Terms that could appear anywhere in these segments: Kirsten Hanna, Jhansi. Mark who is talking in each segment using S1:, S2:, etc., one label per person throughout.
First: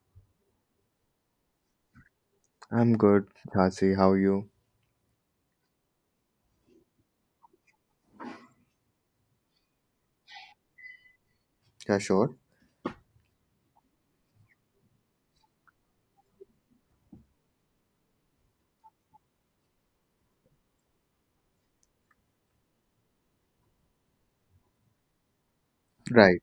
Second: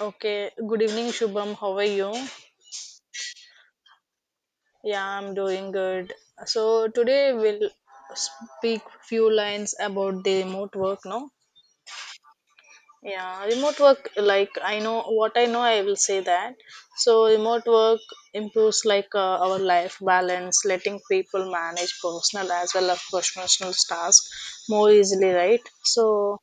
S1: Okay, good evening, Shubham. How are you?
S2: I'm good, Jhansi. How are you?
S1: Yeah, I'm doing good. So today we'll speak few lines about the remote work, no?
S2: Yeah, sure.
S1: Yeah, remote work, like I know what I know, I will say that. So remote work improves like our life balance, letting people manage personal as well as professional tasks more easily, right? So
S2: Right,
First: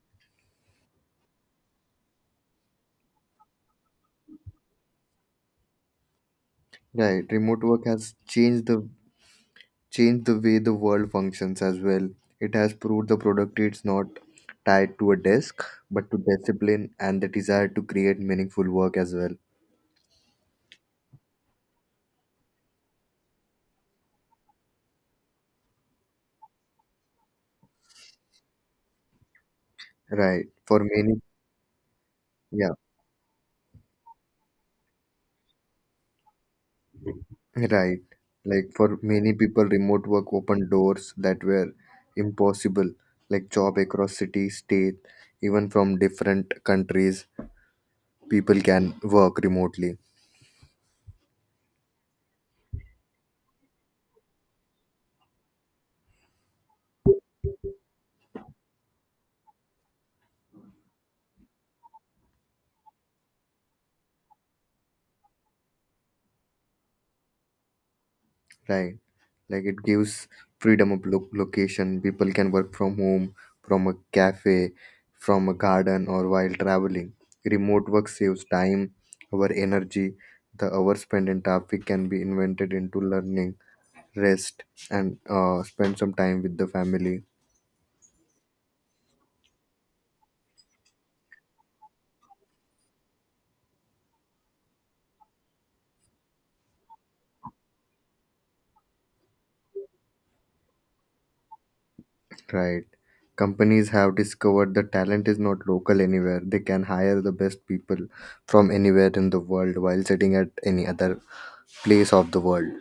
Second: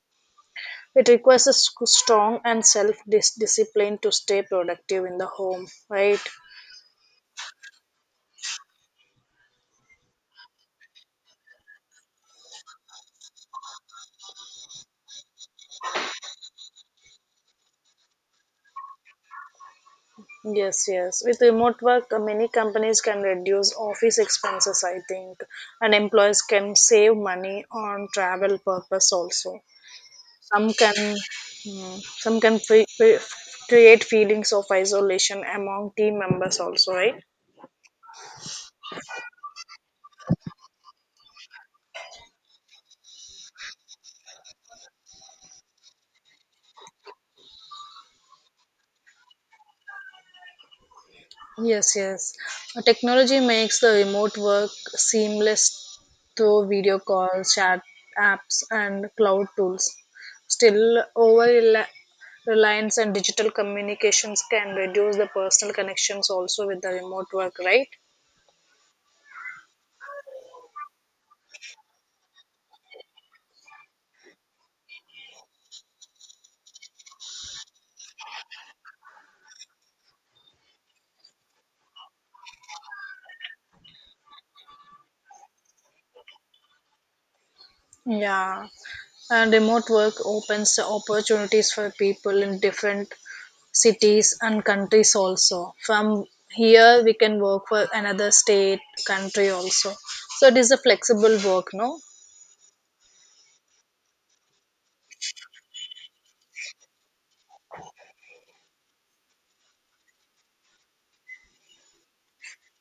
S1: it requires a strong and self-discipline to stay productive in the home, right?
S2: right. Remote work has changed the way the world functions as well. It has proved the productivity is not tied to a desk, but to discipline and the desire to create meaningful work as well.
S1: Yes, yes. With remote work, many companies can reduce office expenses, I think, and employees can save money on travel purpose also.
S2: Right.
S1: Some
S2: For
S1: can,
S2: many,
S1: some can
S2: yeah,
S1: fe- fe- create feelings of isolation among team members also, right?
S2: right. Like for many people, remote work opened doors that were impossible, like job across city, state, even from different countries, people can work remotely.
S1: Yes, yes. Technology makes the remote work seamless through video calls, chat apps, and cloud tools. Still, reliance and digital communications can reduce the personal connections also with the remote work, right?
S2: Right. Like it gives freedom of location. People can work from home, from a cafe, from a garden, or while traveling. Remote work saves time, our energy. The hours spent in traffic can be invented into learning, rest, and spend some time with the family.
S1: Yeah, and remote work opens opportunities for people in different cities and countries also. From here we can work for another state, country also. So it is a flexible work, no?
S2: Right. Companies have discovered that talent is not local. Anywhere, they can hire the best people from anywhere in the world while sitting at any other place of the world.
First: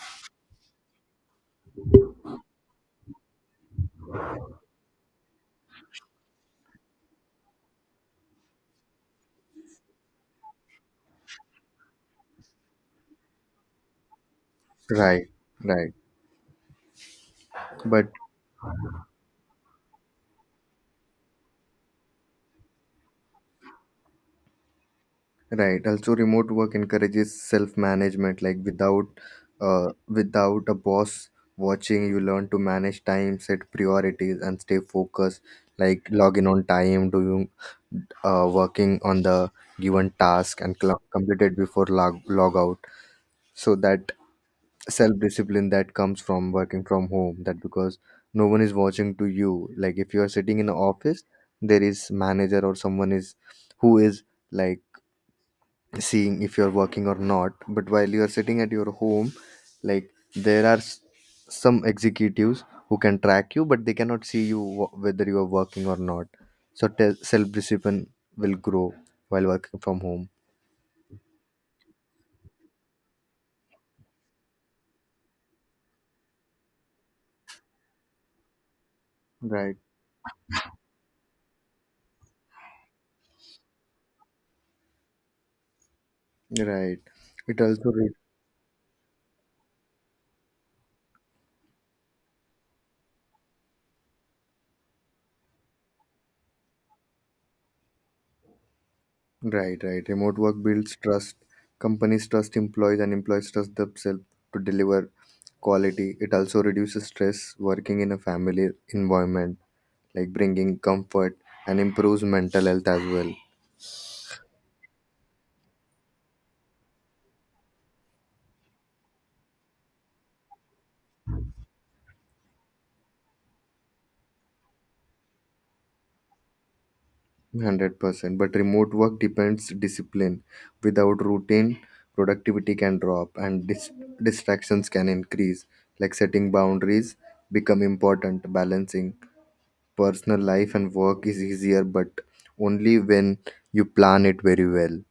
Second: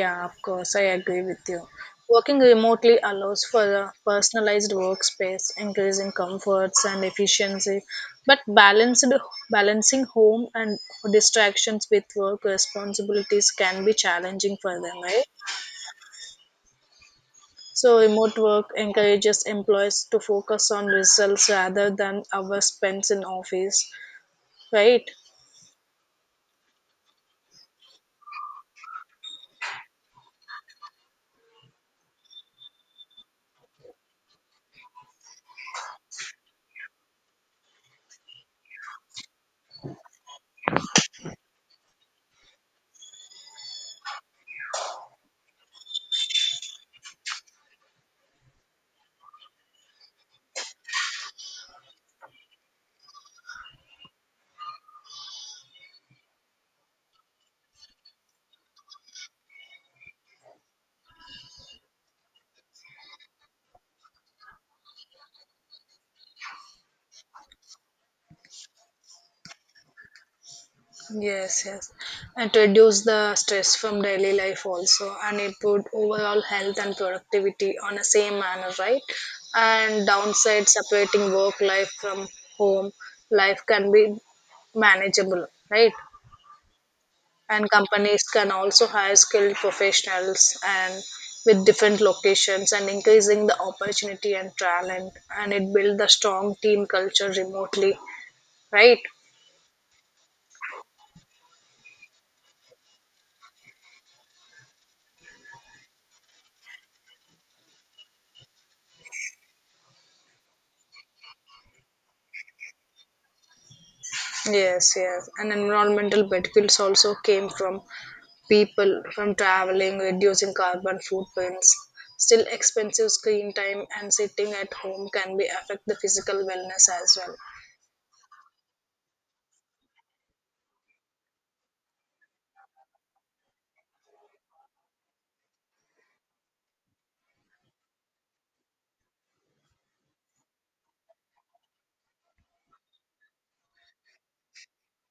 S1: Yeah, of course, I agree with you. Working remotely allows for a personalized workspace, increasing comforts and efficiency, but balanced balancing home and distractions with work responsibilities can be challenging for them, right?
S2: Right, right.
S1: So,
S2: But
S1: remote work encourages employees to focus on results rather than hours spent in office, right?
S2: right. Also, remote work encourages self-management. Like without, without a boss watching, you learn to manage time, set priorities, and stay focused. Like log in on time, working on the given task, and complete it before log out. So that self-discipline that comes from working from home. That because no one is watching to you. Like if you are sitting in an office, there is manager or someone is who is like seeing if you're working or not. But while you're sitting at your home, like, there are some executives who can track you, but they cannot see you whether you are working or not. So self-discipline will grow while working from home.
S1: Yes, yes. And to reduce the stress from daily life also and improve overall health and productivity on the same manner, right?
S2: Right,
S1: And downside separating work life from home life can be manageable, right?
S2: right. It
S1: And
S2: also
S1: companies can also hire skilled professionals and with different locations and increasing the opportunity and talent, and it build the strong team culture remotely, right?
S2: right, right. Remote work builds trust. Companies trust employees and employees trust themselves to deliver quality. It also reduces stress, working in a family environment, like bringing comfort and improves mental health as well.
S1: Yes, yes, and environmental benefits also came from people from traveling reducing carbon footprints. Still, expensive screen time and sitting at home can be affect the physical wellness as well.
S2: 100%. But remote work depends discipline. Without routine, productivity can drop and distractions can increase. Like setting boundaries become important. Balancing personal life and work is easier, but only when you plan it very well.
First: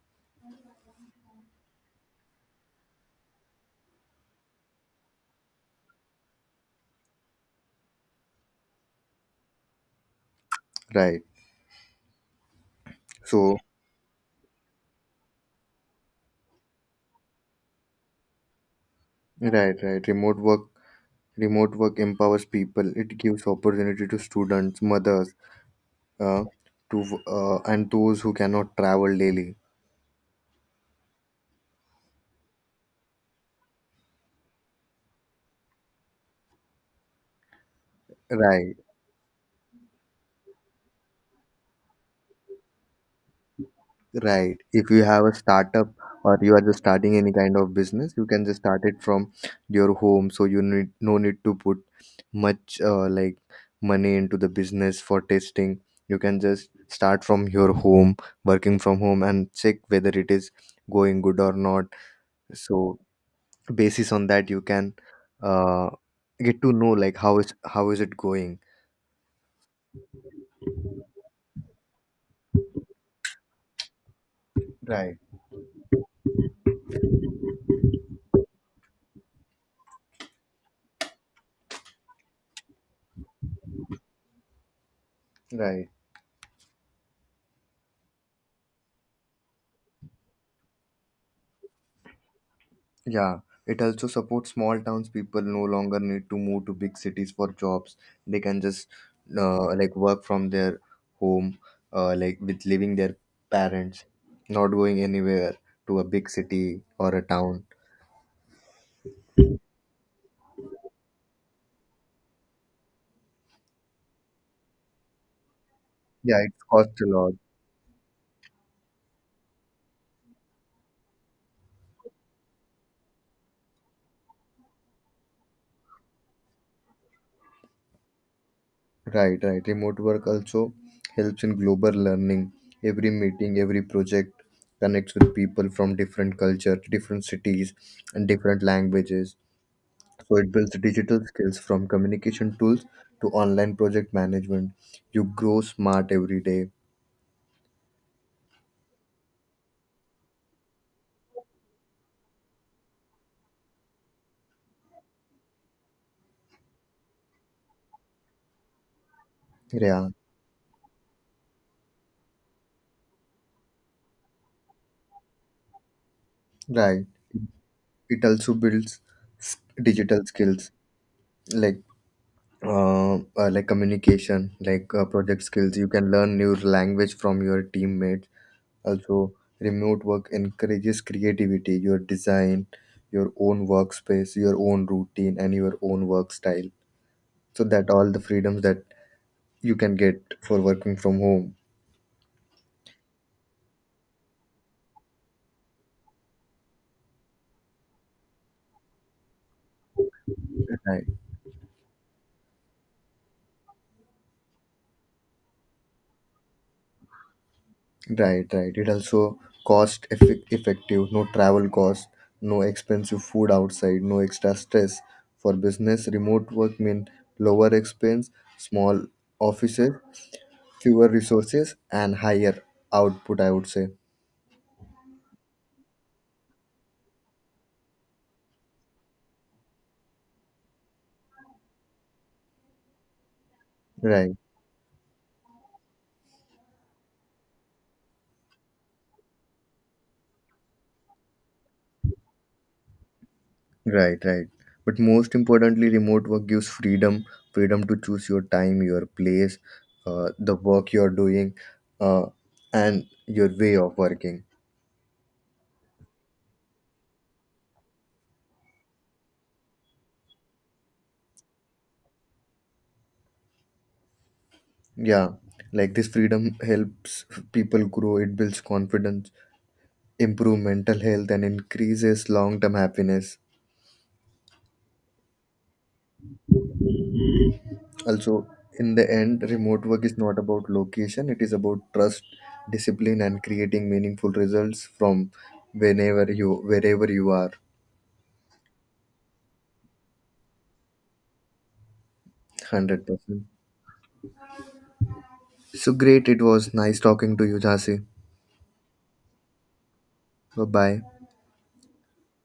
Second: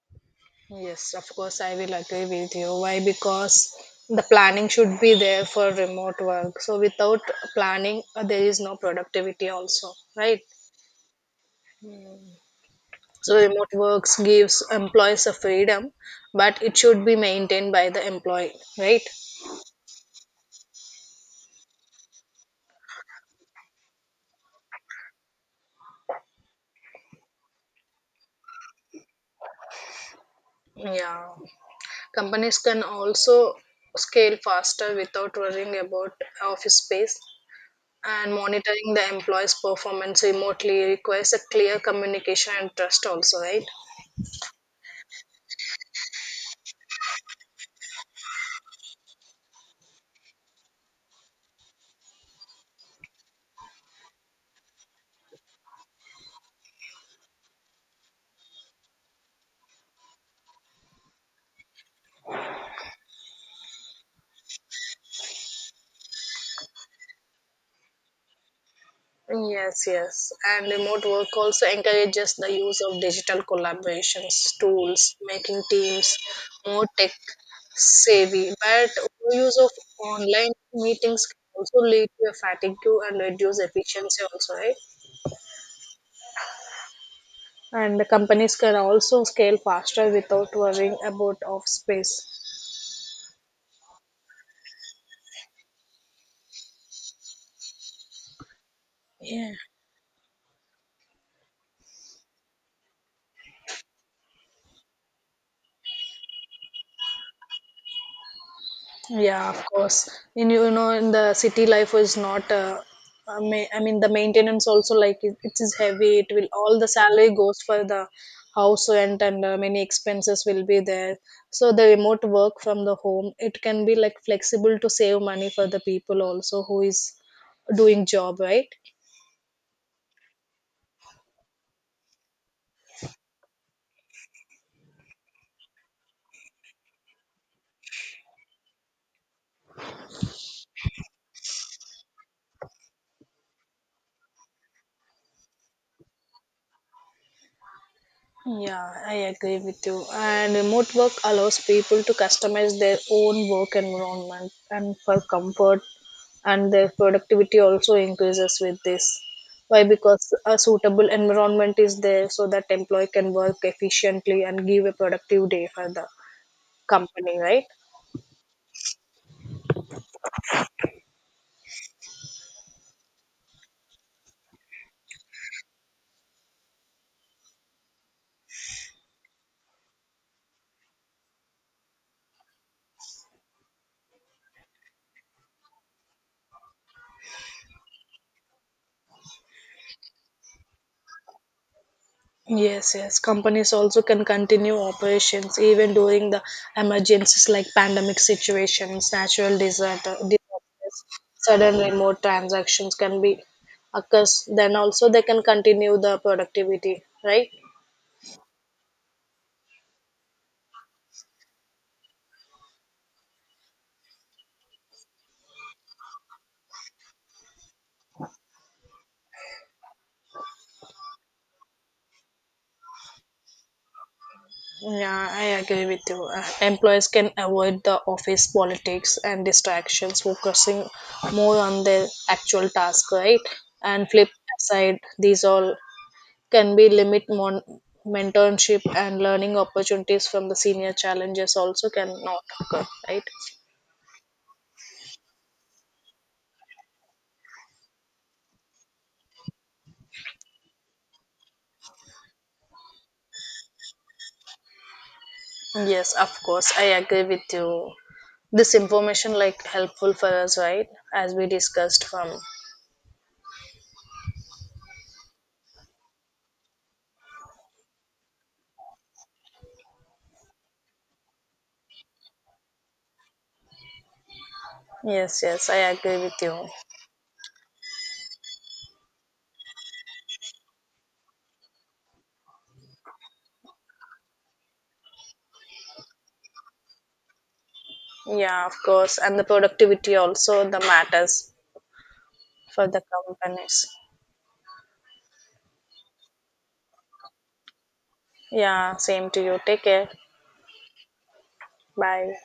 S1: Yes, of course, I will agree with you. Why? Because the planning should be there for remote work. So, without planning, there is no productivity, also, right?
S2: Right.
S1: So,
S2: So
S1: remote works gives employees a freedom, but it should be maintained by the employee, right?
S2: right, right. Remote work empowers people. It gives opportunity to students, mothers, uh, to and those who cannot travel daily.
S1: Yeah. Companies can also scale faster without worrying about office space. And
S2: Right,
S1: monitoring the employee's performance remotely requires a clear communication and trust, also, right?
S2: right. If you have a startup or you are just starting any kind of business, you can just start it from your home. So you need no need to put much, like, money into the business for testing. You can just start from your home, working from home, and check whether it is going good or not. So basis on that, you can, uh, get to know, like, how is it going.
S1: Yes, yes. And remote work also encourages the use of digital collaborations tools,
S2: Right,
S1: making teams more tech savvy. But use of online meetings can also lead to a fatigue and reduce efficiency also, right?
S2: right.
S1: And the companies can also scale faster without worrying about off space.
S2: Yeah, it also supports small towns. People no longer need to move to big cities for jobs. They can just,
S1: Yeah.
S2: like, work from their home, like with living their parents, not going anywhere to a big city or a town.
S1: Yeah, of course. In you know, in the city life is not. I mean, the maintenance also, like it is heavy. It
S2: Yeah,
S1: will
S2: it
S1: all the
S2: costs a
S1: salary
S2: lot.
S1: goes for the house rent and many expenses will be there. So the remote work from the home it can be like flexible to save money for the people also who is doing job, right.
S2: Right, right. Remote work also helps in global learning. Every meeting, every project connects with people from different cultures, different cities, and different languages. So it builds digital skills from communication tools to online project management. You grow smart every day.
S1: Yeah, I agree with you. And remote work allows people to customize their own work environment and for comfort, and their productivity also increases with this. Why?
S2: Yeah,
S1: Because a suitable environment is there so that employee can work efficiently and give a productive day for the
S2: right.
S1: company, right?
S2: It also builds digital skills like, like communication, like project skills. You can learn new language from your teammates. Also, remote work encourages creativity. Your design, your own workspace, your own routine, and your own work style. So that all the freedoms that you can get for working from home.
S1: Yes, yes. Companies also can continue operations even during the emergencies like pandemic situations, natural disaster, disasters,
S2: Right.
S1: sudden remote transactions can be occurs. Then also they can continue the productivity, right?
S2: Right, right. It also cost effective, no travel cost, no expensive food outside, no extra stress. For business, remote work mean lower expense, small offices, fewer resources, and higher output, I would say.
S1: Yeah, I agree with you. Employees can avoid the office politics and distractions, focusing more on their actual task, right? And flip
S2: Right,
S1: aside, these all can be limit mentorship and learning opportunities from the senior challenges also cannot occur, right?
S2: right, right. But most importantly, remote work gives freedom, freedom to choose your time, your place, the work you're doing, uh, and your way of working.
S1: Yes, of course, I agree with you. This information like helpful for us, right, as we discussed from.
S2: Yeah, like this freedom helps people grow, it builds confidence, improve mental health, and increases long term happiness.
S1: Yes, yes, I agree with you.
S2: Also, in the end, remote work is not about location, it is about trust, discipline, and creating meaningful results from whenever you wherever you are.
S1: Yeah, of course, and the productivity also the matters for the
S2: 100%.
S1: companies.
S2: So great, it was nice talking to you, Jhansi.
S1: Yeah, same to you, take care.
S2: Bye bye.
S1: Bye.